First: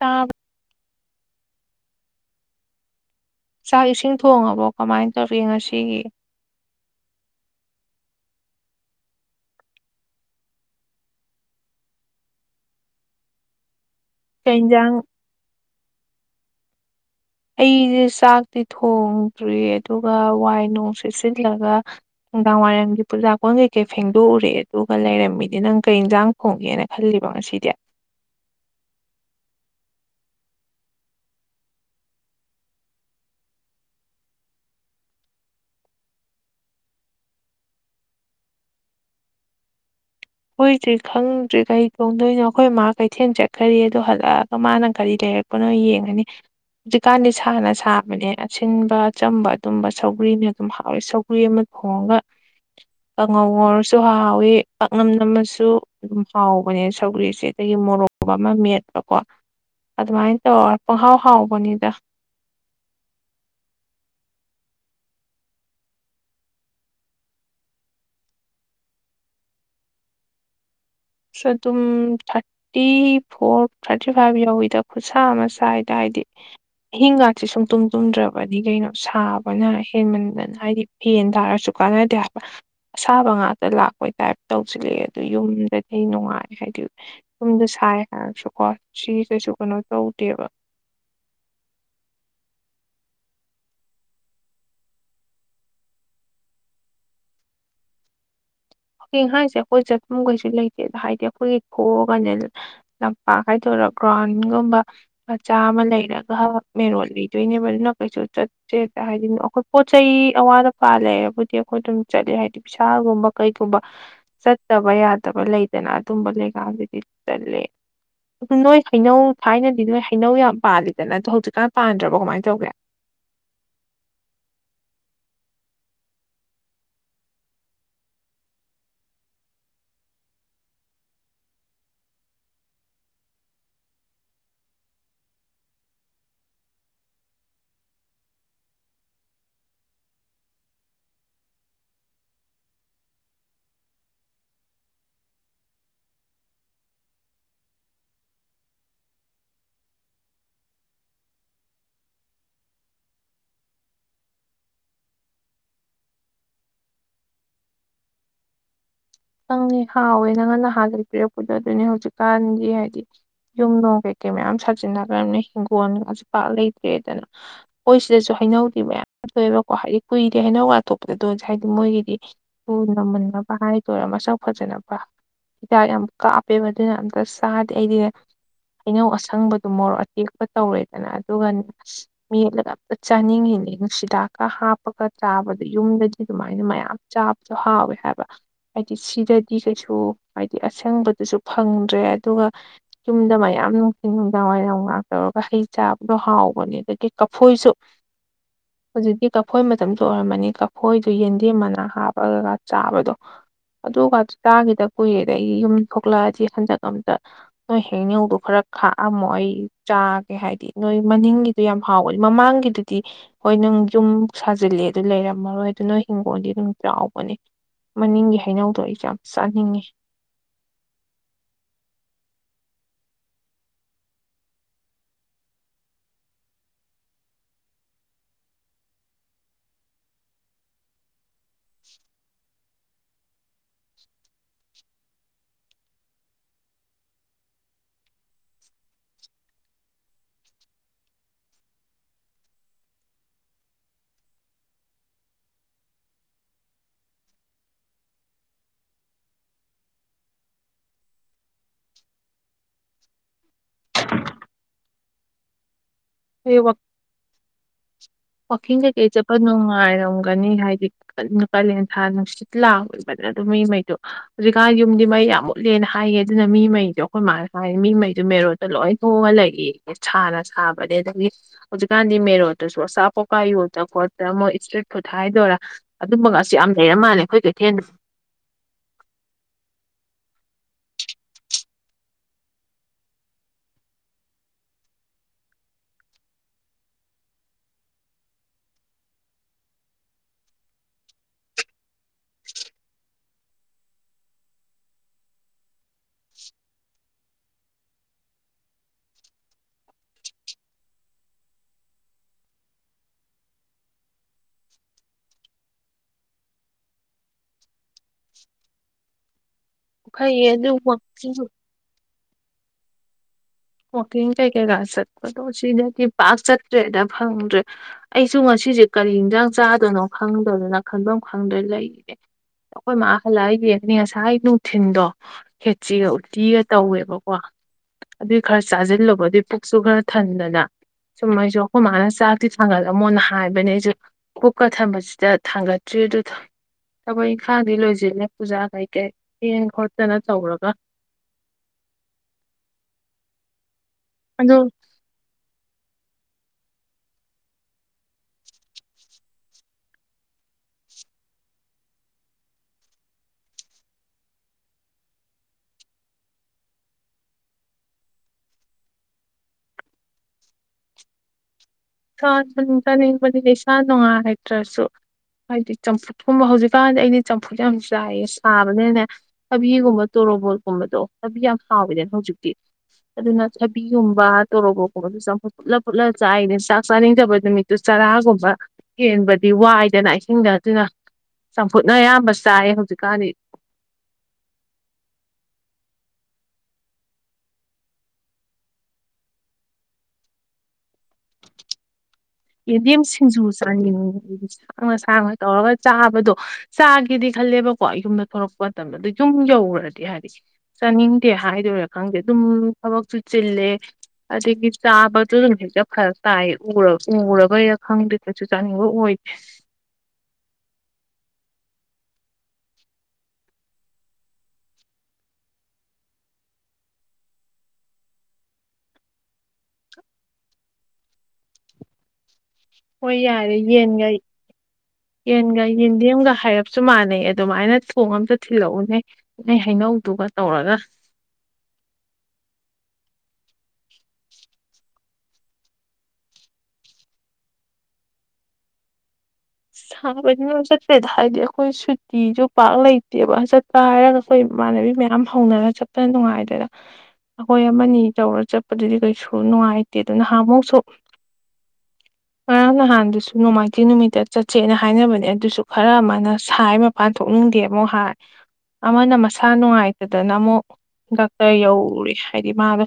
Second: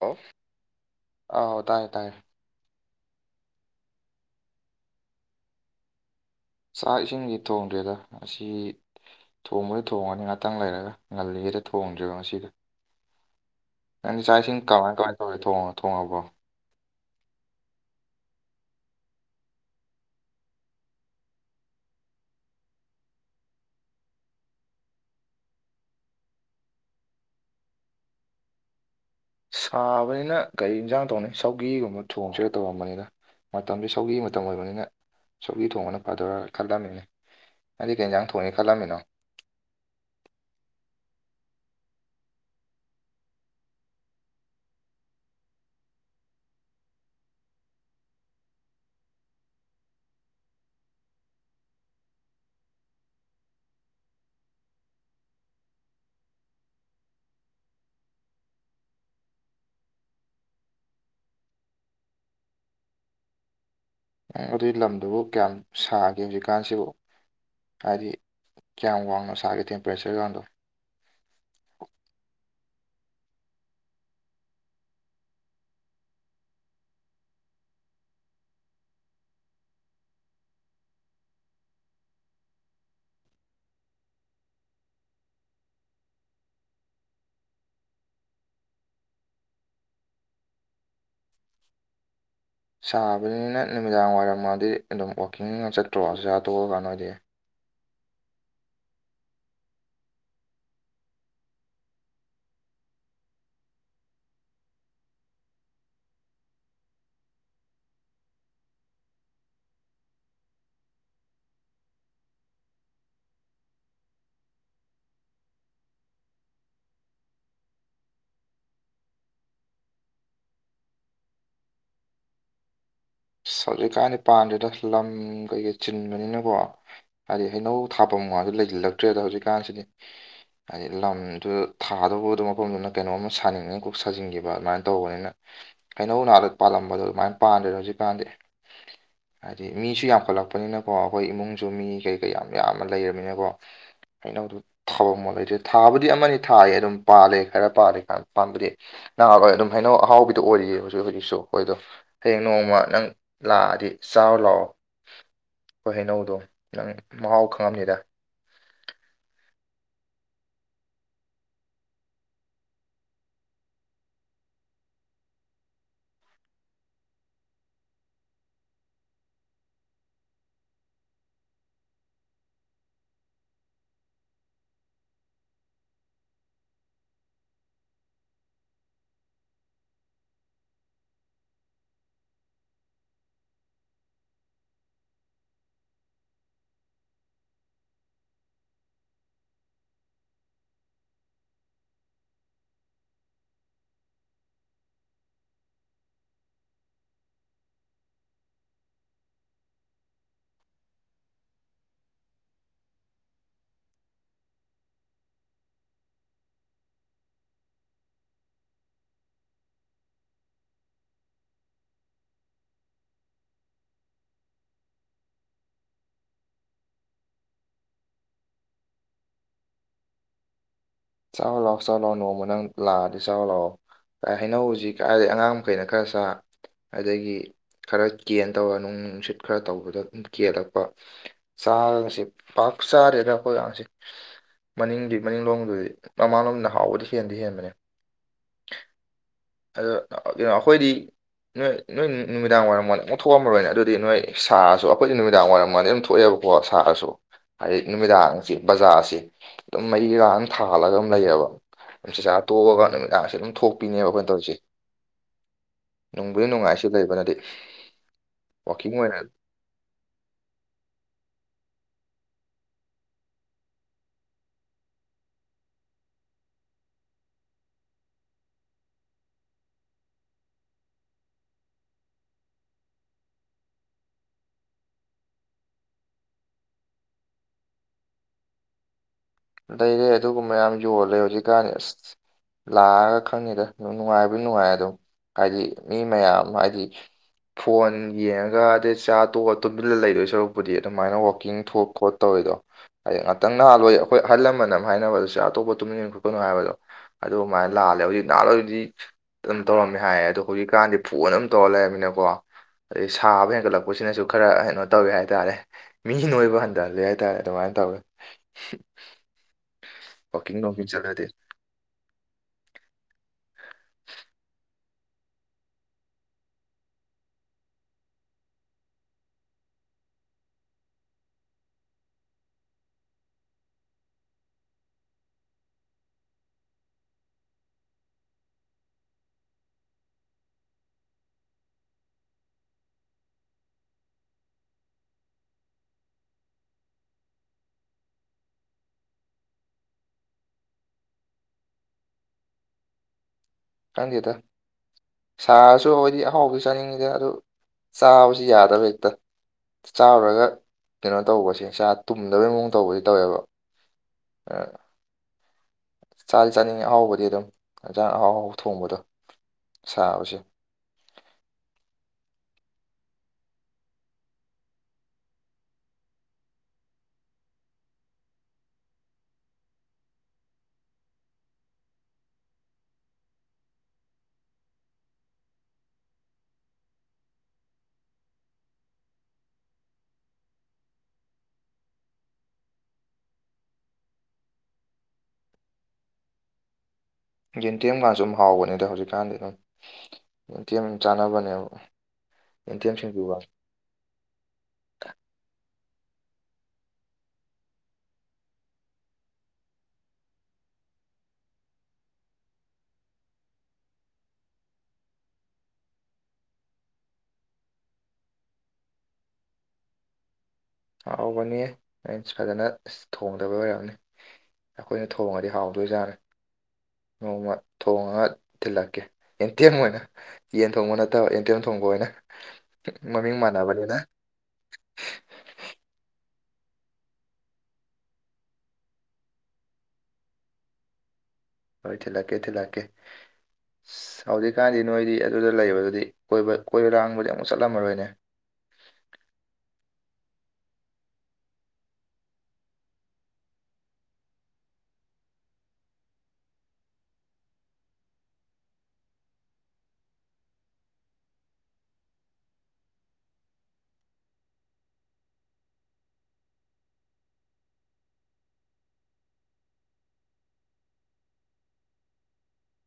hello ꯇꯥꯕ ꯑꯧ ꯇꯥꯏꯌꯦ ꯇꯥꯏꯌꯦ ꯆꯥꯛ ꯏꯁꯤꯡ ꯊꯣꯡꯉꯕꯣ ꯀꯃꯥꯏꯅ ꯇꯧꯔꯤꯒꯦ ꯉꯁꯤꯒꯤ ꯆꯥꯛ ꯏꯁꯤꯡꯒꯤ ꯊꯣꯡꯗꯦꯗ ꯑꯁꯤ ꯊꯣꯡꯕꯗ ꯊꯣꯡꯉꯅꯤ ꯉꯥꯛꯇꯪ ꯂꯩꯔꯒ ꯉꯜꯂꯤꯗ ꯊꯣꯡꯗ꯭ꯦꯔꯤꯕ ꯉꯁꯤꯒ ꯅꯪ ꯆꯥꯛ ꯀꯩ ꯏꯁꯤꯡ ꯀꯃꯥꯏ ꯏꯟꯖꯥꯡ ꯀꯃꯥꯏꯅ ꯇꯧꯔꯤ ꯊꯣꯡꯉꯣ ꯊꯣꯡꯉꯕꯣ ꯑꯩꯁꯦ ꯆꯥꯛꯇꯤ ꯊꯣꯡꯗ꯭ꯔꯤ ꯑꯗꯨꯒ ꯋꯥꯏ ꯅꯨꯡꯁꯤꯠꯆꯜꯂꯒ ꯅꯨꯡꯗꯥꯡ ꯋꯥꯏꯔꯝꯒꯤ ꯄꯨꯖꯥ ꯀꯣꯟ ꯀꯩꯀꯩ ꯐꯦꯡꯗꯣꯛꯎꯔꯦ ꯑꯗꯨꯒ ꯂꯩꯔꯝꯃꯤꯗꯤ ꯅꯪ ꯀꯩ ꯏꯟꯖꯥꯡ ꯊꯣꯡꯒꯦꯅ ꯈꯜꯂꯤꯕ ꯑ ꯁꯤꯔꯤꯌꯥ ꯁꯥꯕꯅꯤꯅ ꯀꯔꯤ ꯌꯦꯟꯁꯥꯡ ꯇꯧꯅꯤ ꯁꯧꯒꯤꯒꯨꯝꯕ ꯊꯣꯡꯁꯤꯒ ꯇꯧꯔꯝꯕꯅꯤꯅ ꯃꯇꯝꯗꯨ ꯁꯧꯒꯤ ꯃꯇꯝ ꯑꯣꯏꯕꯅꯤꯅ ꯁꯧꯤ ꯊꯣꯡꯉꯅ ꯐꯥꯊꯧꯔ ꯈꯜꯂꯝꯃꯤꯅꯦ ꯑꯗꯨ ꯀꯩ ꯌꯦꯟꯖꯥꯡ ꯊꯣꯡꯉꯦ ꯈꯜꯂꯝꯃꯤꯅꯣ [unintelligible] ꯍꯣꯏꯗ꯭ꯔꯤ ꯈꯪꯗ꯭ꯔꯤ ꯀꯩ ꯇꯣꯡꯗꯣꯏꯅꯣ ꯑꯩꯈꯣꯏ ꯃꯥ ꯀꯩꯊꯦꯜ ꯆꯠꯈꯔꯤ ꯑꯣ ꯍꯜꯂꯛꯑꯒ ꯃꯥꯅ ꯀꯔꯤ ꯂꯩꯔꯤ ꯌꯥ ꯀꯅꯣ ꯌꯦꯡꯉꯅꯤ ꯍꯧꯖꯤꯛꯀꯥꯟꯗꯤ ꯁꯥꯅ ꯁꯥꯕꯅꯦ ꯑꯁꯤꯟꯕ ꯑꯆꯝꯕ ꯑꯗꯨꯝꯕ ꯁꯧꯒ꯭ꯔꯤꯅ ꯑꯗꯨꯝ ꯍꯥꯎꯋꯤ ꯁꯧꯒ꯭ꯔꯤ ꯑꯃ ꯍꯣꯡꯒ ꯑꯉꯧꯉꯔꯁꯨ ꯍꯥꯎꯏꯤ ꯄꯥꯛꯅꯝꯅꯝ ꯑꯃꯁꯨ ꯑꯗꯨꯝ ꯍꯥꯎꯕꯅꯦ ꯁꯧꯒ꯭ꯔꯤꯁꯦ ꯑꯗꯒꯤ ꯃꯣꯔꯣꯕ ꯑꯃ ꯃꯦꯠꯄꯀꯣ ꯑꯗꯨꯃꯥꯏꯅ ꯇꯧꯔ ꯄꯣꯡꯍꯥꯎ ꯍꯥꯎꯕꯅꯤꯗ ꯅꯪ ꯑꯗꯨꯏ ꯂꯝꯗꯨꯕꯨ ꯀꯌꯥꯝ ꯁꯥꯒꯦ ꯍꯧꯖꯤꯛꯀꯥꯟꯁꯤꯕꯨ ꯍꯥꯏꯗꯤ ꯀꯌꯥꯝ ꯋꯥꯡꯅꯣ ꯁꯥꯒꯦ ꯇꯦꯝꯄꯔꯦꯆꯔꯀꯗꯣ ꯁꯨ ꯑꯗꯨꯝ ꯊꯥꯔꯇꯤ ꯐꯣꯔ ꯊꯥꯔꯇꯤ ꯐꯥꯏꯚ ꯌꯧꯋꯤꯗ ꯈꯨꯠꯁꯥ ꯑꯃ ꯆꯥꯏ ꯇ ꯍꯥꯏꯗꯤ ꯑꯍꯤꯡꯒꯥꯛꯁꯦ ꯁꯨꯝ ꯇꯨꯝ ꯇꯨꯝꯗ꯭ꯔꯕꯗꯤ ꯀꯩꯅꯣ ꯁꯥꯕꯅ ꯍꯦꯟꯃꯟꯗꯅ ꯍꯥꯏꯗꯤ ꯐꯦꯟ ꯇꯥꯔꯁꯨ ꯀꯥꯟꯅꯗꯤ ꯑꯁꯥꯕ ꯉꯥꯛꯇ ꯂꯥꯛꯄꯩ ꯇꯥꯏꯞ ꯇꯧꯁꯤꯜꯂꯛꯑꯦ ꯑꯗꯨ ꯌꯨꯝꯗ ꯑꯩ ꯅꯨꯡꯉꯥꯏ ꯍꯥꯏꯗꯤ ꯌꯨꯝꯗ ꯁꯥꯏ ꯍꯥꯏꯔꯁꯨꯀꯣ ꯁꯤ ꯀꯩꯁꯨ ꯀꯩꯅꯣ ꯇꯧꯗꯦꯕ [unintelligible] ꯆꯥꯕꯅꯤꯅ ꯅꯨꯃꯤꯗꯥꯡ ꯋꯥꯏꯔꯝꯃꯗꯤ ꯑꯗꯨꯝ ꯋꯥꯛꯀꯤꯡ ꯉꯥꯛ ꯆꯠꯇ꯭ꯔꯣ ꯆ ꯆꯥꯊꯣꯛꯑꯀꯥꯟꯗ ꯑꯣꯏꯗꯤ ꯍꯤꯡ ꯍꯥꯏꯁꯦ ꯑꯩꯈꯣꯏ ꯆꯠꯄ ꯀꯩꯁꯨ ꯂꯩꯇꯦꯗ ꯍꯥꯏꯗꯤ ꯑꯩꯈꯣꯏꯒꯤꯈꯣꯛꯑꯒꯅꯦ ꯂꯝꯄꯥꯛ ꯀꯥꯏꯗꯧꯔꯦ ꯒ꯭ꯔꯥꯎꯟꯒꯨꯝꯕ ꯃꯆꯥ ꯑꯃ ꯂꯩꯔꯒ ꯃꯦꯔꯣꯣꯟ ꯂꯤꯗꯣꯏꯅꯦꯕ ꯑꯗꯨꯅ ꯀꯩꯁꯨ ꯆꯠ ꯍꯥꯏꯗꯤ ꯑꯩꯈꯣꯏ ꯄꯣꯠ ꯆꯩ ꯑꯋꯥꯗ ꯄꯥꯂꯦꯔꯕꯨꯗꯤ ꯑꯩꯈꯣꯏ ꯑꯗꯨꯝ ꯆꯠꯂꯦ ꯍꯥꯏꯗꯤ ꯄꯥꯒꯨꯝꯕ ꯀꯩꯒꯨꯝꯕ ꯆꯠꯇꯕ ꯌꯥꯗꯕ ꯂꯩꯗꯅ ꯑꯗꯨꯝꯕ ꯂꯩꯀꯥꯗꯨꯗꯤ ꯆꯂꯦ ꯑꯗꯨ ꯅꯣꯏ ꯍꯩꯅꯧ ꯊꯥꯏꯅꯗꯤ ꯅꯣꯏ ꯍꯩꯅꯧ ꯌꯥꯝ ꯄꯥꯜꯂꯤꯗꯅ ꯑꯗꯣ ꯍꯧꯖꯤꯛꯀꯥꯟ ꯄꯥꯟꯗ꯭ꯔꯕꯣ ꯀꯃꯥꯏꯅ ꯇꯧꯒꯦ [unintelligible] ꯁꯖꯤꯛꯀꯥꯟꯗꯤ ꯄꯥꯟꯗ꯭ꯔꯦꯗ ꯂꯝ ꯀꯩꯀꯩ ꯆꯤꯟꯕꯅꯤꯅꯀꯣ ꯍꯥꯏꯗꯤ ꯍꯩꯅꯧ ꯊꯥꯄ ꯃꯥꯡꯗ ꯂꯩꯁꯤꯜꯂꯛꯇ꯭ꯔꯦꯗ ꯍꯧꯖꯤꯛꯀꯥꯟꯁꯤꯗꯤ ꯍꯥꯏꯗꯤ ꯂꯝꯗꯨ ꯊꯥꯗꯧꯕꯗ ꯃꯐꯝꯗꯨꯅ ꯀꯩꯅꯣꯝ ꯁꯥꯅꯤꯡꯉꯥꯏ ꯀꯣꯛ ꯁꯥꯖꯤꯟꯈꯤꯕ ꯑꯗꯨꯃꯥꯏꯅ ꯇꯧꯕꯅꯤꯅ ꯑꯩꯅꯧ ꯅꯥꯗꯛ ꯄꯥꯜꯂꯝꯕꯗꯣ ꯑꯗꯨꯃꯥꯏꯅ ꯄꯥꯟꯗ꯭ꯔꯗꯣ ꯍꯧꯖꯤꯛ ꯄꯥꯟꯗꯦ [unintelligible] ꯍꯥꯏꯗꯤ ꯃꯤꯁꯨ ꯌꯥꯝꯈꯠꯂꯛꯄꯅꯤꯅꯀꯣ ꯑꯩꯈꯣꯏ ꯏꯃꯨꯡꯁꯨ ꯃꯤ ꯀꯩꯀꯩ ꯌꯥꯝ ꯌꯥꯝ ꯑꯃ ꯂꯩꯔꯕꯃꯤꯅꯀꯣ ꯍꯩꯅꯧꯗ ꯊꯥꯕ ꯃꯨ ꯂꯩꯗ꯭ꯔꯦ ꯊꯥꯕꯨꯗꯤ ꯑꯃꯅꯤ ꯊꯥꯏ ꯑꯗꯨꯝ ꯄꯥꯜꯂꯦ ꯈꯔ ꯄꯥꯜꯂꯦ ꯀꯅ ꯄꯥꯝꯕꯗꯤ ꯅꯍꯥꯋꯥ ꯑꯗꯨꯝ ꯍꯥꯏꯩꯅꯧ ꯑꯍꯥꯎꯕꯤꯗꯣ ꯑꯣꯏꯔꯤꯌꯦ ꯍꯧꯖꯤꯛ ꯍꯧꯖꯤꯛꯁꯨ ꯍꯣꯏꯗꯣ ꯍꯌꯦꯡ ꯅꯣꯡꯃ ꯅꯪ ꯂꯥꯛꯑꯗꯤ ꯆꯥꯎ ꯂꯥꯛꯑꯣ ꯑꯩꯈꯣꯏ ꯍꯩꯅꯧꯗꯣ ꯅꯪ ꯃꯍꯥꯎ ꯈꯪꯉꯝꯅꯤꯗ ꯆꯪꯅꯤ ꯍꯥꯎꯋꯦ ꯅꯪ ꯉꯟꯅ ꯍꯥꯟꯒ ꯄꯤꯔꯛꯄꯗꯣ ꯑꯗꯨꯅꯦ ꯍꯧꯖꯤꯛꯀꯥꯟꯗꯤ ꯍꯥꯏꯗꯤ ꯌꯨꯝ ꯅꯣꯡ ꯀꯩꯀꯩ ꯃꯌꯥꯝ ꯁꯥꯖꯤꯟꯅꯈ꯭ꯔꯕꯅꯦ ꯍꯤꯡꯒꯣꯜ ꯑꯁꯨ ꯄ ꯂꯩꯇ꯭ꯔꯦꯗꯅ ꯑꯩꯈꯣꯏ ꯁꯤꯗꯁꯨ ꯍꯩꯅꯧꯗꯤ ꯃꯌꯥꯝ ꯊꯣꯛꯑꯕꯀꯣ ꯍꯥꯏꯗꯤ ꯀꯨꯏꯗꯦ ꯍꯩꯅꯧ ꯑꯇꯣꯞꯄꯗ ꯑꯗꯨꯔ ꯍꯥꯏꯗꯤ ꯃꯣꯏꯒꯤꯗꯤ ꯅꯝꯃꯟꯅꯕ ꯍꯥꯏ ꯇꯣꯏꯔ ꯃꯁꯛ ꯐꯖꯅꯕ ꯍꯤꯗꯥꯛ ꯌꯥꯝ ꯀꯥꯞꯄꯦꯕ ꯑꯗꯨꯅ ꯑꯝꯇ ꯆꯥꯗꯦ ꯑꯩꯗꯤꯅꯦ ꯍꯩꯅꯧ ꯑꯁꯪꯕꯗꯣ ꯃꯣꯔꯣꯛ ꯑꯇꯦꯛꯄ ꯇꯧꯔꯦꯗꯅ ꯑꯗꯨꯒ ꯃꯠꯂꯒ ꯑꯝꯇ ꯆꯥꯅꯤꯡꯉꯤ ꯍꯤꯗꯥꯛꯀ ꯍꯥꯞꯄꯒ ꯆꯥꯕꯗ ꯌꯨꯝꯗꯗꯤ ꯑꯗꯨꯃꯥꯏꯅ ꯃꯌꯥꯝ ꯆꯥꯕꯁꯨ ꯍꯥꯎꯋꯦ ꯍꯥꯏꯕ ꯍꯥꯏꯗꯤ ꯁꯤꯗꯗꯤ ꯀꯩꯁꯨ ꯍꯥꯏꯗꯤ ꯑꯁꯪꯕꯗꯨꯁꯨ ꯐꯪꯗ꯭ꯔꯦ ꯑꯗꯨꯒ ꯌꯨꯝꯗ ꯃꯌꯥꯝ ꯅꯨꯡꯊꯤꯟ ꯅꯨꯡꯗꯥꯡ ꯋꯥꯏꯔꯝ ꯉꯔꯥꯛ ꯇꯧꯔꯒ ꯍꯩ ꯆꯥꯕꯗꯣ ꯍꯥꯎꯕꯅꯦ ꯑꯗꯒꯤ ꯀꯐꯣꯏꯁꯨ ꯍꯧꯖꯤꯛꯇꯤ ꯀꯐꯣꯏ ꯃꯇꯝꯗꯨ ꯑꯣꯏꯔꯝꯃꯅꯤ ꯀꯐꯣꯏꯗꯨ ꯌꯦꯟꯗꯦꯝ ꯃꯅꯥ ꯍꯥꯞꯄꯒꯒ ꯆꯥꯕꯗꯣ ꯑꯗꯨꯒ ꯆꯥꯈꯤꯦꯗ ꯀꯨꯏꯔꯦꯗ ꯑꯩꯒꯤ ꯌꯨꯝ ꯊꯣꯛꯂꯛꯑꯗꯤ ꯍꯟꯗꯛ ꯑꯝꯇ ꯅꯣꯏ ꯍꯦꯛꯅꯤꯧꯗ ꯈꯔ ꯈꯥꯛꯑꯝꯃꯣ ꯑꯩ ꯆꯥꯒꯦ ꯍꯥꯏꯗꯤ ꯅꯣꯏ ꯃꯅꯤꯡꯒꯤꯗꯣ ꯌꯥꯝ ꯍꯥꯎꯋꯦ ꯃꯃꯥꯡꯒꯤꯗꯨꯗꯤ ꯍꯣꯏꯅ ꯌꯨꯝ ꯁꯥꯖꯤꯂꯦ ꯑꯗꯨ ꯂꯩꯔꯝꯃꯔꯣꯏ ꯑꯗꯨꯅ ꯍꯤꯡꯒꯣꯜꯗꯤ ꯑꯗꯨꯝ ꯆꯥꯎꯕꯅꯦ ꯃꯅꯤꯡꯒꯤ ꯀꯩꯅꯧꯗꯣ ꯑꯩꯁꯦ ꯌꯥꯝ ꯆꯥꯅꯤꯡꯉꯤ ꯆꯥꯎ ꯂꯥꯛꯑꯣ ꯆꯥꯎ ꯂꯑꯣ ꯅꯣꯡꯃ ꯅꯪ ꯂꯥꯛꯑꯗꯤ ꯆꯥꯎ ꯂꯛꯑꯣ ꯍꯩꯅꯧꯖꯤꯛ ꯍꯥꯏꯔꯗꯤ ꯑꯉꯥꯡ ꯃꯈꯩꯅ ꯈꯔ ꯁꯥ ꯑꯗꯒꯤ ꯈꯔ ꯀꯦꯅ ꯇꯧꯔꯒ ꯅꯨꯡ ꯅꯨꯡꯁꯤꯠ ꯈꯔ ꯇꯧꯕꯗ ꯀꯦꯜꯂꯛꯄ ꯆꯥꯔꯁꯤ ꯄꯥꯛ ꯆꯥꯔꯦꯗ ꯑꯩꯈꯣꯏꯒꯁꯤ ꯃꯅꯤꯡꯗꯤ ꯃꯅꯤꯡꯂꯣꯡꯗꯨꯗꯤ ꯃꯃꯥꯡꯣꯝꯗ ꯍꯥꯎꯕꯗ ꯍꯦꯟꯗꯤ ꯍꯦꯟꯕꯅꯦ ꯑꯣ ꯀꯩꯅꯣ ꯑꯩꯈꯣꯏꯗꯤ ꯅꯣꯏ ꯅꯣꯏ ꯅꯨꯃꯤꯗꯥꯡ ꯋꯥꯏꯝꯜꯗꯦ ꯑꯃꯨꯛ ꯊꯣꯛꯑꯝꯃꯔꯣꯏꯅꯦ ꯑꯗꯨꯗꯤ ꯅꯣꯏ ꯁꯥꯔꯁꯨ ꯑꯩꯈꯣꯏꯗꯤ ꯅꯨꯃꯤꯗꯥꯡ ꯋꯥꯏꯔꯝ ꯃꯜꯂꯗꯤ ꯑꯗꯨꯝ ꯊꯣꯛꯑꯦꯕ ꯀꯣ ꯆꯥ ꯑꯁꯨ ꯍꯥꯏꯗꯤ ꯅꯨꯃꯤꯗꯥꯡꯁꯤ ꯕꯖꯥꯔꯁꯤ ꯑꯗꯨꯝ ꯃꯩꯒꯥꯡ ꯊꯥꯜꯂꯒ ꯑꯃꯝ ꯂꯩꯌꯦꯕ ꯑꯗꯨ ꯆꯤꯆꯥꯥ ꯇꯣꯛꯑꯒ ꯅꯨꯃꯤꯗꯥꯡꯁꯦ ꯑꯗꯨꯝ ꯊꯣꯛꯄꯤꯅꯦꯕ ꯑꯩꯈꯣꯏꯅ ꯇꯧꯔꯤꯁꯦ ꯅꯨꯡꯕꯨꯒꯤ ꯅꯨꯡꯉꯥꯏꯁꯨ ꯂꯩꯕꯅꯗꯤ [unintelligible] ꯋꯥꯋꯥꯛꯀꯤꯡ ꯋꯥꯛꯀꯤꯡ ꯀꯩꯀꯩ ꯑꯣꯏꯅ ꯆꯠꯄ ꯅꯨꯡꯉꯥꯏꯔꯝꯒꯅꯤ ꯍꯥꯏꯗꯤ ꯀꯥꯂꯦꯟ ꯊꯥꯅ ꯂꯥꯛꯏꯕꯅ ꯑꯗꯨ ꯃꯤꯉꯩꯗꯣ ꯍꯧꯖꯤꯛꯀꯥꯟ ꯌꯨꯝꯗꯤ ꯃꯩ ꯌꯥꯝ ꯃꯨꯠꯂꯦꯅ ꯍꯥꯏꯌꯦ ꯑꯗꯨꯅ ꯃꯤꯉꯩꯗꯣ ꯑꯩꯈꯣꯏ ꯃꯥꯅ ꯍꯥꯏ ꯃꯤꯉꯩꯗꯨ ꯃꯦꯔꯣꯠꯇ ꯂꯣꯏ ꯊꯣꯡꯉ ꯂꯩꯏ ꯁꯥꯅ ꯁꯥꯕ ꯑꯗꯒꯤ ꯍꯧꯖꯤꯛꯀꯥꯟꯗꯤ ꯃꯦꯔꯣꯠꯇꯁꯨ ꯑꯆꯥꯄꯣꯀꯥ ꯌꯣꯠꯇ ꯈꯣꯠꯇ ꯃꯣꯏ ꯏꯁꯇ꯭ꯔꯤꯠ ꯐꯨꯗ ꯍꯥꯏꯗꯣꯏꯔꯥ ꯑꯗꯨꯝꯕ ꯉꯁꯤ ꯌꯥꯝ ꯂꯩꯔ ꯃꯥꯜꯂꯦ ꯑꯩꯈꯣꯏ ꯀꯩꯊꯦꯜꯗ ꯂꯩꯔꯦ ꯑꯗꯨꯒꯨꯝꯕ ꯌꯥꯝ ꯌꯣꯜꯂꯦ ꯍꯧꯖꯤꯛꯀꯥꯟꯅꯤ ꯑꯁ ꯂꯥꯛꯑꯒ ꯈꯪꯉꯦꯗ ꯅꯨꯡꯉꯥꯏꯕ ꯅꯨꯡꯉꯥꯏ ꯑꯗꯨꯝ ꯍꯥꯏꯗꯤ ꯃꯤ ꯃꯌꯥꯝ ꯍꯥꯏꯗꯤ ꯐꯣꯟ ꯌꯦꯡꯉꯒ ꯑꯗꯩ ꯆꯥꯇꯣ ꯑꯇꯣ ꯂꯩꯗꯣꯏ ꯁꯔꯨꯛꯄꯗꯤ ꯑꯗꯨꯃꯥꯏꯅ ꯋꯥꯛꯀꯤꯡ ꯊꯣꯛ ꯈꯣꯠ ꯇꯧꯏ ꯗꯣ ꯍꯌꯦꯡ ꯉꯍꯥꯛꯇꯪ ꯅꯍꯥꯟꯜꯋꯥꯣꯏ ꯍꯣꯏ ꯑꯍꯜꯃꯟ ꯑꯃ ꯍꯥꯏꯅꯕꯗꯁꯨ ꯑꯇꯣꯞꯄ ꯇꯨꯝꯁꯤꯟꯨ ꯈꯣꯠꯀꯅꯨ ꯍꯥꯏꯕꯗꯣ ꯑꯗꯨ ꯑꯗꯨꯃꯥꯏꯅ ꯂꯥꯜꯂꯦ ꯍꯧꯖꯤꯛ ꯅꯍꯥꯟꯋꯥꯏꯔꯗꯤ ꯑꯗꯨꯝ ꯇꯧꯔꯝꯃꯤ ꯍꯥꯏꯌꯦ ꯑꯗꯣ ꯍꯧꯖꯤꯛꯀꯥꯟꯗꯤ ꯐꯣꯟ ꯑꯗꯨꯝ ꯇꯧꯔ ꯂꯩꯔꯃꯤꯅꯀꯣ ꯑꯗꯩ ꯁꯥꯕ ꯍꯦꯟꯒꯠꯂꯛꯄꯁꯤꯅꯁꯨ ꯈꯔ ꯀꯩꯅꯣ ꯇꯧꯋꯦ ꯍꯥꯏꯇꯥꯔꯦ ꯃꯤ ꯅꯣꯏꯕ ꯍꯟꯊꯍꯜꯂꯤ ꯍꯥꯏꯇꯥꯔꯦ ꯑꯗꯨꯃꯥꯏꯅ ꯇꯦ ꯐꯩꯌꯦ ꯑꯗꯨ ꯆꯠꯂꯗꯤ ꯋꯥꯀꯤ ꯀꯥꯏ ꯀꯩꯒꯥꯁ ꯑꯗꯣ ꯁꯤꯗꯗꯤ ꯄꯥꯛ ꯆꯠꯇ꯭ꯔꯦꯗ ꯐꯪꯗ꯭ꯔꯦ ꯑꯩꯁꯨ ꯉꯁꯤꯁꯦ ꯀꯔꯤ ꯌꯦꯟꯖꯥꯡ ꯆꯥꯗꯣꯏꯅꯣ ꯈꯪꯗꯗꯅ ꯈꯟꯐꯝ ꯈꯪꯗꯅ ꯂꯩꯔꯦ ꯑꯩꯈꯣꯏ ꯃꯥ ꯍꯜꯂꯛꯏ ꯌꯦꯅꯤ ꯉꯁꯥꯏ ꯅꯨꯡꯊꯤꯟꯗꯣ ꯈꯦꯠꯆꯒ ꯎꯇꯤꯒ ꯇꯧꯋꯦꯕꯀꯣ ꯑꯗꯨꯏ ꯈꯔ ꯆꯥꯁꯤꯜꯂꯣꯕ ꯑꯗꯨꯏ ꯄꯨꯛꯁꯨ ꯈꯔ ꯊꯟꯗꯅ ꯁꯨꯝ ꯑꯩꯁꯨ ꯑꯩꯈꯣꯏ ꯃꯥꯅ ꯆꯥꯛꯇꯤ ꯊꯥꯡꯒꯠꯂꯝꯃꯣꯅ ꯍꯥꯏꯕꯅꯦ ꯑꯩꯁꯨ ꯀꯨꯞꯀ ꯊꯝꯕꯁꯤꯗ ꯊꯥꯡꯒꯠꯇ꯭ꯔꯤ ꯗꯗ ꯊꯕꯛ ꯏꯪꯈꯥꯡꯗꯤ ꯂꯣꯏꯁꯤꯜꯂꯦ ꯄꯨꯖꯥ ꯀꯩ ꯀꯩ ꯍꯦꯟ ꯈꯣꯠꯇꯅ ꯇꯧꯔꯒ [unintelligible] ꯀꯗꯗ ꯑꯗꯣ ꯁꯥꯁꯨꯗꯤ ꯍꯥꯎꯗꯤ ꯆꯥꯅꯤꯡꯉꯤꯗꯦ ꯑꯗꯨ ꯆꯥꯕꯁꯨ ꯌꯥꯗꯕ ꯍꯦꯛꯇ ꯆꯥꯔꯒ ꯀꯩꯅꯣ ꯇꯧꯕꯁꯦ ꯇꯨꯝꯗꯕꯩ ꯃꯑꯣꯡ ꯇꯧꯕꯁꯦ ꯇꯧꯋꯦꯕ ꯑ ꯆꯥꯂꯤ ꯆꯥꯅꯤꯡꯉꯤ ꯑꯍꯥꯎꯕꯗꯤ ꯑꯗꯨꯝ ꯌꯦꯟꯖꯥꯡ ꯑꯍꯥꯎ ꯑꯍꯥꯎ ꯊꯣꯡꯕꯗꯣ ꯁꯥꯥꯎꯁꯦ ꯇ ꯅꯤꯡꯕꯗꯤ ꯂꯩꯁꯥ ꯅꯨꯡꯉꯥꯏ ꯍꯥꯏꯇ꯭ꯔꯁꯨ ꯍꯥꯏꯗꯤ ꯆꯝꯐꯨꯠꯀꯨꯝꯕ ꯍꯧꯖꯤꯛꯀꯥꯟꯗꯤ ꯑꯩꯅ ꯆꯝꯐꯨꯠ ꯌꯥꯝ ꯆꯥꯏꯌꯦ ꯆ ꯁꯥꯕꯅꯤꯅꯦ ꯀꯕꯤꯒꯨꯝꯕ ꯇꯨꯔ ꯄ꯭ꯔꯣꯕꯣꯜꯒꯨꯝꯕꯗꯣ ꯂꯝꯕꯤ ꯌꯥꯝ ꯍꯥꯎꯋꯤꯗꯅ ꯍꯧꯖꯤꯛꯇꯤ ꯑꯗꯨꯅ ꯆꯕꯤꯒꯨꯝꯕ ꯇꯣꯔꯛꯄ ꯈꯣꯠꯄꯗꯨꯁꯨ ꯆꯠꯂ ꯄꯨꯠꯂ ꯆꯥꯏꯅꯦ ꯆꯥꯛ ꯆꯥꯅꯤꯡꯗꯕ ꯅꯨꯃꯤꯠꯇꯨ ꯆꯔꯥꯒꯨꯝꯕ ꯍꯦꯟꯕꯗꯤ ꯋꯥꯏꯗꯅ ꯏꯁꯤꯡꯗ ꯑꯗꯨꯅ ꯆꯝꯐꯨꯠꯅ ꯑꯌꯥꯝꯕ ꯆꯥꯏ ꯍꯧꯖꯤꯛꯀꯥꯟꯗꯤ ꯌꯦꯟꯇꯦꯝ ꯀꯥꯟꯁꯨ ꯑꯗꯨꯝ ꯍꯥꯎꯕꯅꯤꯗ ꯍꯧꯖꯤꯛꯀꯥꯟꯗꯤ ꯑꯗꯨꯝ ꯌꯦꯟꯇꯦꯝ ꯑꯗꯨ ꯆꯥꯅꯕꯅꯦꯕ ꯌꯦꯟꯗꯦꯝ ꯁꯤꯡꯖꯨ ꯆꯥꯡꯅꯤꯡ ꯁꯥꯡꯅ ꯁꯥꯡꯅ ꯇꯧꯔꯒ ꯆꯥꯕꯗꯣ ꯆꯥꯒꯦꯗꯤ ꯈꯜꯂꯦꯕꯀꯣ ꯌꯨꯝꯗ ꯊꯣꯔꯛꯄ ꯃꯇꯝꯗ ꯌꯨꯝ ꯌꯧꯔꯗꯤ ꯍꯥꯏꯗꯤ ꯆꯥꯅꯤꯡꯗꯦ ꯍꯥꯏꯗꯣꯏꯔꯥ ꯈꯪꯗꯦ ꯑꯗꯨꯝ ꯊꯕꯛꯁꯨꯨ ꯆꯤꯜꯂꯦ ꯑꯗꯒꯤ ꯆꯥꯕꯗꯨ ꯅꯨꯡꯊꯤꯟꯗ ꯐꯔꯛ ꯇꯥꯏ ꯎꯔꯒ ꯎꯔꯕꯩꯔ ꯈꯪꯗꯦ ꯀꯩꯁꯨ ꯆꯥꯅꯤꯡꯕ ꯑꯣꯏ ꯍꯥꯎꯕꯅꯤꯍꯦ ꯑꯩꯅ ꯐꯖꯅ ꯊꯣꯡꯗꯕ ꯑꯣꯏꯔꯝꯅꯤ ꯑꯩꯈꯣꯏꯅ ꯊꯣꯡꯉꯗꯤ ꯍꯥꯎꯗꯣꯏꯖꯥꯠꯅꯤ ꯅꯣꯡꯃ ꯊꯣꯡꯉꯒ ꯊꯤꯜꯂꯛꯀꯦ ꯌꯦꯟꯊꯦꯝ ꯑꯣꯏꯅ ꯌꯦꯟ ꯊꯣꯡꯕ ꯅꯠꯇꯕ ꯌꯦꯟꯊꯦꯝ ꯊꯣꯡ ꯒꯣꯏꯅ ꯍꯣꯏ ꯌꯥꯔꯦ ꯌꯦꯟꯒꯩ ꯌꯦꯟꯒꯩ ꯌꯦꯟꯗꯦꯝꯒ ꯍꯥꯏꯔꯞꯁꯨ ꯃꯥꯟꯅꯩ ꯑꯗꯨꯃꯥꯏꯅ ꯊꯣꯡ ꯑꯇ ꯊꯤꯜꯂꯛꯎꯅꯦ ꯅꯣꯏ ꯍꯩꯅꯧꯗꯨꯒ ꯇꯧꯔꯒ ꯑꯟꯑꯣꯗꯤꯕꯜ ꯍꯣꯏ ꯊꯤꯜꯂꯛꯀꯦ ꯊꯤꯜꯂꯛꯀꯦ ꯁ ꯍꯧꯖꯤꯛꯀꯥꯟꯗꯤ ꯅꯣꯏꯗꯤ ꯑꯗꯨꯗ ꯂꯩꯕꯗꯨꯗꯤꯕ ꯀꯣꯏꯕ ꯀꯣꯏꯕ ꯂꯥꯡꯕꯗꯤ ꯑꯃꯨꯛ ꯆꯠꯂꯝꯃꯔꯣꯏꯅꯦ ꯑꯟꯑꯣꯗꯤꯕꯜ ꯁꯥꯕꯅꯤꯅ ꯆꯠꯇ꯭ꯔꯦꯗ ꯍꯥꯏꯗꯤ ꯑꯩꯈꯣꯏ ꯁꯨꯇꯤꯁꯨ ꯄꯥꯛ ꯂꯩꯇꯦꯕ ꯆꯠꯄ ꯍꯥꯏꯔꯒ ꯑꯩꯈꯣꯏ ꯏꯃꯥꯟꯅꯕꯤ ꯃꯌꯥꯝ ꯍꯧꯅꯔ ꯆꯞꯄꯅ ꯅꯨꯡꯉꯥꯏꯗꯅ ꯑꯩꯈꯣꯏ ꯑꯃꯅꯤ ꯇꯧꯔ ꯆꯠꯄꯗꯨꯗꯤ ꯀꯩꯁꯨ ꯅꯨꯡꯉꯥꯏꯇꯦ ꯑꯗꯨ ꯅꯍꯥꯟ ꯑꯃꯨꯛꯁꯨ ꯉꯔꯥꯡ ꯅꯍꯥꯟꯗꯁꯨ ꯅꯣꯡꯃꯥꯏꯖ ꯅꯨꯃꯤꯠꯇ ꯆꯠꯁꯦꯅ ꯍꯥꯏꯅꯕꯅꯦ ꯑꯗꯨꯁꯨ ꯈꯔ ꯑꯃꯅ ꯁꯥꯏ ꯃꯄꯥꯟ ꯊꯣꯛꯅꯤꯡꯗꯦ ꯑꯃꯨꯛ ꯍꯥꯏ ꯑꯃꯅ ꯃꯁꯥ ꯅꯨꯡꯉꯥꯏꯇꯗꯅ ꯑꯃꯨꯛ ꯗꯥꯛꯇꯔ ꯌꯧꯔꯤ ꯍꯥꯏꯗꯤ ꯃꯥꯗꯣ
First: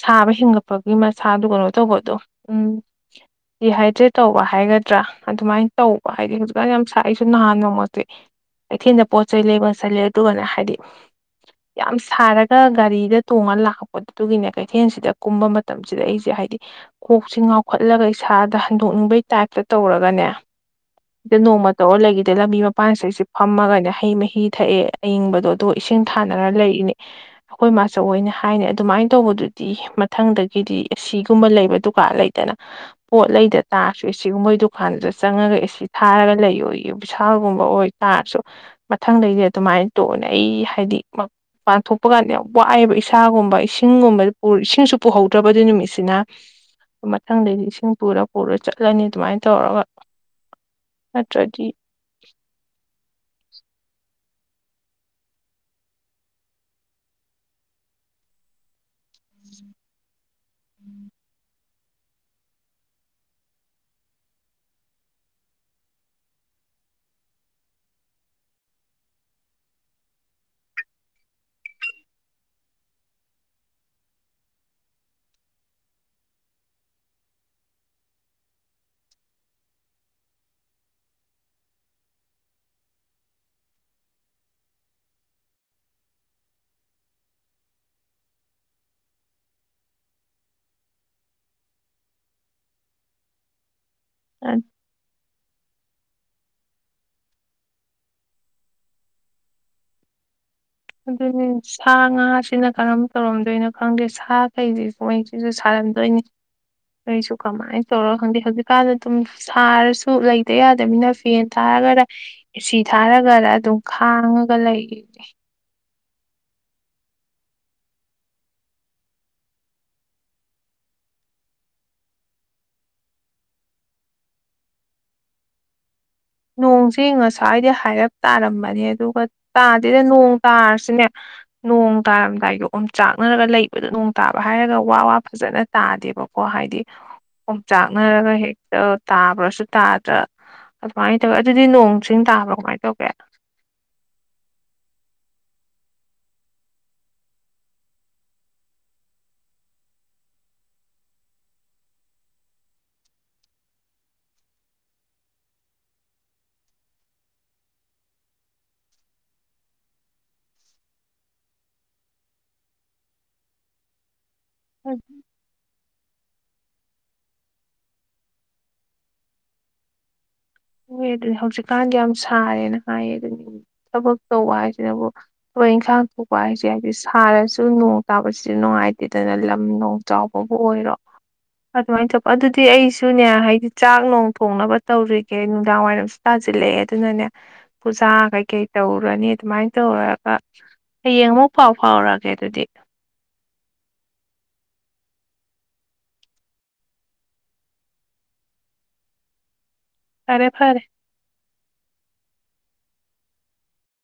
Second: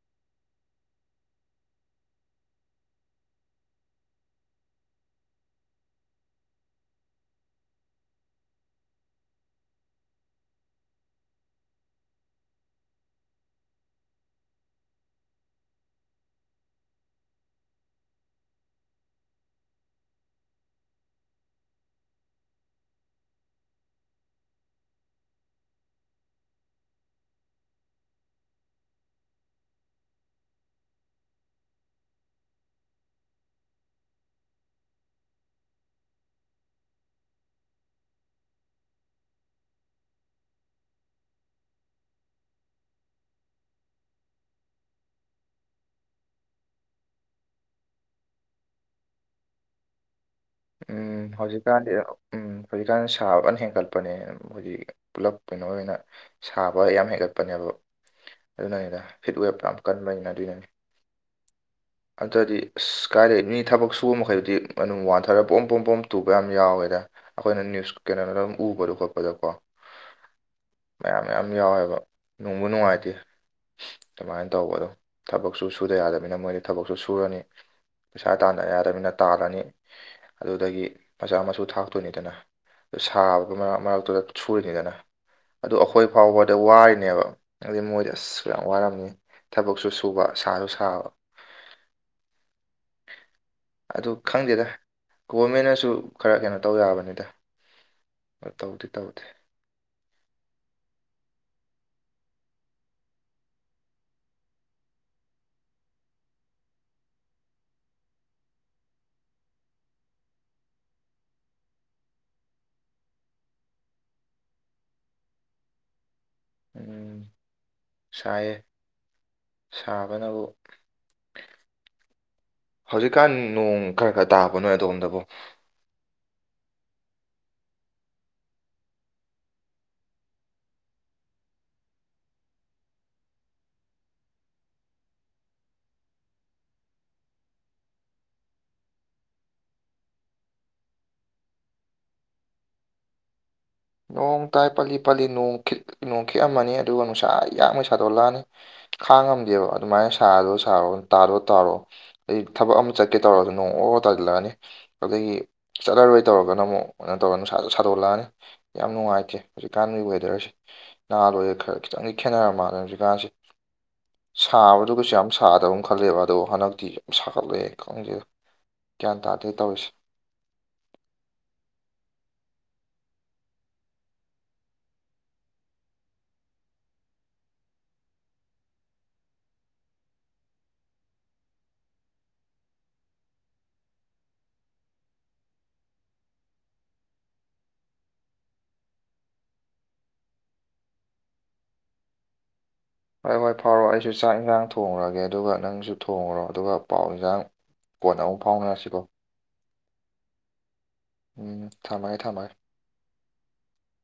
ꯁꯥꯕ ꯍꯤꯡꯉꯠꯄꯒꯤ ꯃꯁꯥꯗꯨ ꯀꯩꯅꯣ ꯇꯧꯕꯗꯣ ꯎꯝ ꯔꯤꯍꯥꯏꯗ꯭ꯔꯦꯠ ꯇꯧꯕ ꯍꯥꯏꯒꯗ꯭ꯔꯥ ꯑꯗꯨꯃꯥꯏꯅ ꯇꯧꯕ ꯍꯥꯏꯗꯤ ꯍꯧꯖꯤꯛꯀꯥꯟ ꯌꯥꯝ ꯁꯥꯏ ꯑꯩꯍꯁꯨ ꯅꯍꯥꯟꯅꯣꯡ ꯃꯁꯦ ꯀꯩꯊꯦꯜꯗ ꯄꯣꯠ ꯆꯩ ꯂꯩ ꯃꯣꯠ ꯆꯠꯂꯦ ꯑꯗꯨꯒꯅ ꯍꯥꯏꯗꯤ ꯌꯥꯝ ꯁꯥꯔꯒ ꯒꯥꯔꯤꯗ ꯇꯣꯡꯉ ꯂꯥꯛꯄꯄꯗ ꯑꯗꯨꯒꯤꯅꯦ ꯀꯩꯊꯦꯜꯁꯤꯗ ꯀꯨꯝꯕ ꯃꯇꯝꯁꯤꯗ ꯑꯩꯁꯦ ꯍꯥꯏ ꯍꯥꯏꯕꯗꯤ ꯀꯣꯛꯁꯤ ꯉꯥꯎꯈꯠꯂꯒ ꯏꯁꯥꯗ ꯍꯟꯗꯣꯛꯅꯤꯡꯕꯒꯤ ꯇꯥꯏꯞꯇ ꯇꯧꯔꯒꯅꯦ ꯁꯤꯗ ꯅꯣꯡꯃ ꯇꯧꯔꯒ ꯂꯩꯈꯤꯗ ꯂꯝꯕꯤ ꯃꯄꯥꯟꯁꯤ ꯑꯩꯁꯤ ꯐꯝꯃꯒꯅꯦ ꯍꯩ ꯃꯍꯤ ꯊꯛꯑꯦ ꯑꯌꯤꯡꯕꯗꯣ ꯑꯣ ꯏꯁꯤꯡ ꯁꯥꯟꯅꯔ ꯂꯩꯔꯤꯅꯦ ꯑꯩꯈꯣꯏ ꯃꯥꯆ ꯑꯣꯏꯅ ꯍꯥꯏꯅꯤ ꯑꯗꯨꯃꯥꯏꯅ ꯇꯧꯕꯗꯨꯗꯤ ꯃꯊꯪꯗꯒꯤꯗꯤ ꯑꯁꯤ ꯁꯤꯒꯨꯝꯕ ꯂꯩꯕ ꯗꯨꯀꯥꯟ ꯂꯩꯗꯅ ꯄꯣꯠ ꯂꯩꯗ ꯇꯥꯔꯁꯨꯏ ꯁꯤꯒꯨꯝꯕ ꯗꯨꯀꯥꯟꯗꯨꯗ ꯆꯪꯉꯒ ꯑꯦꯁꯤ ꯊꯥꯔꯒ ꯂꯩꯌꯣꯌꯦ ꯕꯤꯁꯥꯜꯒꯨꯝꯕ ꯑꯣꯏꯇꯥꯔꯁꯨ ꯃꯊꯪꯗꯩꯗꯤ ꯑꯗꯨꯃꯥꯏꯅ ꯇꯣꯛ ꯑꯩ ꯍꯥꯏꯗꯤ ꯄꯥꯡꯊꯣꯛꯄ ꯀꯥꯟꯗ ꯌꯥꯝ ꯋꯥꯏꯑꯦꯕ ꯏꯁꯥꯒꯨꯝꯕ ꯏꯁꯤꯡꯒꯨꯝꯕ ꯏꯁꯤꯡꯁꯨ ꯄꯨꯍꯧꯗ꯭ꯔꯕꯗ ꯅꯨꯃꯤꯠꯁꯤꯅ ꯃꯊꯪꯗꯩꯗꯤ ꯏꯁꯤꯡ ꯄꯨꯔꯒ ꯄꯨꯔ ꯆꯠꯂꯅꯤ ꯑꯗꯨꯃꯥꯏꯅ ꯇꯧꯔꯒ ꯎꯝ ꯅꯠꯇ꯭ꯔꯗꯤ ꯍꯧꯖꯤꯛꯀꯥꯟꯗꯤ ꯎꯝ ꯍꯧꯖꯤꯛꯀꯥꯟ ꯁꯥꯕꯅ ꯍꯦꯟꯒꯠꯄꯅꯦ ꯈꯣꯏꯗꯤ ꯄꯨꯂꯞ ꯀꯩꯅꯣ ꯑꯣꯏꯅ ꯁꯥꯕ ꯌꯥꯝ ꯍꯦꯟꯒꯠꯄꯅꯦꯕ ꯑꯗꯨꯅꯅꯤꯗ ꯐꯤꯠꯋꯦꯞ ꯌꯥꯝ ꯀꯟꯕꯅꯤꯅ ꯑꯗꯨꯅꯅꯤ ꯑꯗꯨꯗꯤ ꯑꯁ ꯀꯥꯏꯗꯩ ꯃꯤ ꯊꯕꯛ ꯁꯨꯕ ꯃꯈꯩꯗꯨꯗꯤ ꯑꯗꯨꯝ ꯋꯥꯊ ꯈꯔ ꯄꯣꯝ ꯄꯣꯝ ꯄꯣꯝ ꯇꯨꯕ ꯌꯥꯝ ꯌꯥꯎꯋꯦꯗ ꯑꯩꯈꯣꯏꯅ ꯅ꯭ꯌꯨꯁ ꯀꯩꯅꯣꯗ ꯑꯗꯨꯝ ꯎꯕꯗꯣ ꯈꯣꯠꯄꯗꯀꯣ ꯑꯟꯑꯣꯗꯤꯕꯜ ꯃꯌꯥꯝ ꯃꯌꯥꯝ ꯌꯥꯎꯋꯦꯕ ꯅꯨꯡꯕꯨ ꯅꯨꯡꯉꯥꯏꯇꯦ ꯑꯗꯨꯃꯥꯏꯅ ꯇꯧꯕ ꯑꯗꯣ ꯊꯕꯛꯁꯨ ꯁꯨꯗ ꯌꯥꯗꯕꯅꯤꯅ ꯃꯣꯏꯗꯤ ꯊꯕꯛꯁꯨ ꯁꯨꯔꯅꯤ ꯄꯩꯁꯥ ꯇꯥꯟꯗ ꯌꯥꯗꯅꯤꯅ ꯇꯥꯜꯂꯅꯤ ꯑꯗꯨꯗꯒꯤ ꯃꯆꯥ ꯃꯁꯨ ꯊꯥꯛꯇꯣꯏꯅꯤꯗꯅ ꯑꯗꯨ ꯁꯥꯕ ꯃꯔꯛ ꯃꯔꯛꯇꯨꯗ ꯁꯨꯔꯤꯅꯤꯗꯅ ꯑꯗꯨ ꯑꯩꯈꯣꯏ ꯐꯥꯎꯕꯗ ꯋꯥꯔꯤꯅꯦꯕ ꯑꯗꯨꯗꯤ ꯃꯣꯏꯗꯤ ꯑꯁ ꯌꯥꯝ ꯋꯥꯔꯝꯅꯤ ꯊꯕꯛꯁꯨ ꯁꯨꯕ ꯁꯥꯁꯨ ꯁꯥꯕ ꯑꯟꯑꯣꯗꯤꯕꯜ ꯑꯗꯨ ꯈꯪꯗꯦꯗ ꯒꯣꯚꯃꯦꯟꯅꯁꯨ ꯈꯔ ꯀꯩꯅꯣ ꯇꯧ ꯌꯥꯕꯅꯤꯗ ꯑ ꯇꯧꯗꯤ ꯇꯧꯗꯦ ꯑꯗꯨꯅꯤ ꯁꯥ ꯉꯥꯁꯤꯅ ꯀꯔꯝ ꯇꯧꯔꯝꯗꯣꯏꯅꯣ ꯈꯪꯗꯦ ꯁꯥꯈꯩꯁꯤ ꯁꯩꯁꯤꯁꯨ ꯁꯥ ꯗꯅꯤ ꯑꯩꯁꯨ ꯀꯃꯥꯏꯅ ꯇꯧꯔꯣ ꯈꯪꯗꯦ ꯍꯧꯖꯤꯛꯀꯥꯟꯗ ꯑꯗꯨꯝ ꯁꯥꯔꯁꯨ ꯂꯩꯇ ꯌꯥꯗꯅꯤꯅ ꯐꯦꯟ ꯊꯥꯔ ꯊꯥꯔꯒꯔ ꯁꯤ ꯊꯥꯔꯒꯔ ꯑꯗꯨꯝ ꯈꯥꯡꯉꯒ ꯂꯩꯅꯦ ꯎꯝ ꯁꯑꯌꯦꯦ ꯁꯥꯕꯅꯕꯨ ꯍꯧꯖꯤꯛꯀꯥꯟ ꯅꯣꯡ ꯈꯔ ꯈꯔ ꯇꯥꯕꯅꯣꯏ ꯑꯗꯣꯝꯗꯕꯨꯣ ꯅꯣꯡꯁꯤꯦ ꯉꯁꯋꯥꯥꯏꯗꯤ ꯍꯥꯏꯔꯞ ꯇꯥꯔꯝꯕꯅꯦ ꯑꯗꯨꯒ ꯇꯥꯗꯦꯗ ꯅꯣꯡ ꯇꯥꯔꯁꯤꯅꯦ ꯅꯣꯡ ꯇꯥꯔꯝꯗꯥꯏꯗꯣ ꯑꯗꯨꯝ ꯆꯥꯛꯅꯔꯒ ꯂꯩꯕꯗ ꯅꯣꯡ ꯇꯥꯕ ꯍꯥꯏꯔꯒ ꯋꯥ ꯋꯥ ꯐꯖꯅ ꯇꯥꯗꯦꯕꯀ ꯀꯣ ꯍꯥꯏꯗꯤ ꯈꯣꯡꯆꯥꯛꯅꯔꯒ ꯍꯦꯛꯇ ꯇꯥꯕ꯭ꯔꯁꯨ ꯇꯥꯗ꯭ꯔꯥ ꯀꯃꯥꯏꯅ ꯇꯧꯋꯦ ꯑꯗꯨꯗꯤ ꯅꯣꯡ ꯆꯤꯡ ꯇꯥꯕ꯭ꯔꯣ ꯀꯃꯥꯏꯅ ꯇꯧꯒꯦ ꯅꯣꯡ ꯇꯥꯏ ꯄꯜꯂꯤ ꯄꯜꯂꯤ ꯅꯣꯡ ꯈꯤꯠꯂꯤ ꯅꯣꯡ ꯈꯤꯠꯑꯝꯃꯅꯤ ꯑꯗꯨꯒ ꯅꯨꯡꯁꯥ ꯌꯥꯡꯅꯩ ꯁꯥꯗꯣꯛꯂꯛꯑꯅꯤ ꯈꯥꯡꯉꯝꯗꯦꯕ ꯑꯗꯨꯃꯥꯏꯅ ꯁꯥꯔꯗꯣ ꯁꯥꯔꯣ ꯇꯥꯗꯣ ꯇꯥꯔꯣ ꯑꯩ ꯊꯕꯛ ꯑꯃ ꯆꯠꯀꯦ ꯇꯧꯔꯁꯨ ꯅꯣꯡꯔ ꯄꯣꯛ ꯇꯥꯁꯤꯜꯂꯛꯑꯅꯤ ꯑꯗꯨꯗꯒꯤ ꯆꯠꯂꯔꯣꯏ ꯇꯧꯔꯒꯅ ꯑꯃꯨꯛ ꯀꯩꯅꯣ ꯇꯧꯔ ꯅꯨꯡ ꯁꯥꯗꯣꯛꯂꯛꯑꯅꯤ ꯌꯥꯝ ꯅꯨꯡꯉꯥꯏꯇꯦ ꯍꯧꯖꯤꯛꯀꯥꯟꯒꯤ ꯋꯦꯗꯔꯁꯦ ꯅꯍꯥꯟꯜꯣꯏꯔ ꯈꯔ ꯈꯤꯇꯪꯗꯤ ꯈꯦꯠꯅꯔꯝ ꯃꯥꯜꯂꯦ ꯍꯧꯖꯤꯛꯀꯥꯟꯁꯤꯦ [inaudible] ꯁꯥꯕꯗꯨꯒꯁꯨ ꯌꯥꯝ ꯁꯥꯗꯧꯅꯤ ꯈꯜꯂꯦꯕ ꯑꯗꯣ ꯍꯟꯗꯛꯇꯤ ꯌꯥꯝ ꯁꯥꯒꯠꯂꯛꯦ ꯈꯪꯗꯦ ꯒ꯭ꯌꯥꯟ ꯇꯥꯗꯦ ꯇꯧꯔꯤꯁꯦ ꯍ ꯑꯗꯨꯅꯤ ꯍꯧꯖꯤꯛꯀꯥꯟꯗꯤ ꯌꯥꯝ ꯁꯥꯔꯦꯅ ꯍꯥꯏꯌꯦ ꯑꯗꯨꯅꯤ ꯊꯕꯛ ꯇꯧꯕ ꯍꯥꯏꯁꯤꯅꯕꯨ ꯊꯣꯏ ꯏꯟꯈꯥꯡ ꯊꯣꯛꯄ ꯍꯥꯏꯁꯦ ꯍꯥꯏꯕꯗꯤ ꯁꯥꯔꯁꯨ ꯅꯣꯡ ꯇꯥꯕꯁꯤꯗꯤ ꯅꯨꯡꯉꯥꯏꯇꯦꯗꯅ ꯂꯝ ꯅꯣꯡ ꯆꯥꯎꯕꯕꯨ ꯑꯣꯏꯔꯣ ꯑꯗꯨꯃꯥꯏꯅ ꯇꯧꯕ ꯑꯗꯨꯗꯤ ꯑꯩꯁꯨꯅꯦ ꯍꯥꯏꯗꯤ ꯆꯥꯛ ꯅꯣꯡ ꯊꯣꯡꯅꯕ ꯇꯧꯔꯤ ꯀ ꯅꯨꯡꯗꯥꯡ ꯋꯥꯏꯔꯝꯁꯨ ꯇꯥꯁꯤꯜꯂꯛꯑꯦ ꯑꯗꯨꯅꯅꯦ ꯄꯨꯖꯥ ꯀꯩꯀꯩ ꯇꯧꯔꯅꯤ ꯑꯗꯨꯃꯥꯏꯅ ꯇꯧꯔꯒ ꯍꯌꯦꯡ ꯑꯃꯨꯛ ꯐꯥꯎ ꯐꯥꯎꯔꯛꯑꯒꯦ ꯑꯗꯨꯗꯤ ꯍꯣꯏ ꯍꯣꯏ ꯐꯥꯎꯔꯣ ꯑꯩꯁꯨ ꯆꯥꯛ ꯏꯟꯁꯥꯡ ꯊꯣꯡꯈꯨꯔꯒꯦ ꯑꯗꯨꯒ ꯅꯪꯁꯨ ꯊꯣꯡꯉꯨꯔꯣ ꯑꯗꯨꯒ ꯄꯥꯎ ꯏꯟꯁꯥꯡ ꯀꯣꯟꯅ ꯑꯃꯨꯛ ꯐꯥꯎꯅꯔꯁꯤꯀꯣ ꯐꯔꯦ ꯐꯔꯦ ꯎꯝ ꯊꯝꯃꯥꯏ ꯊꯝꯃꯥꯏ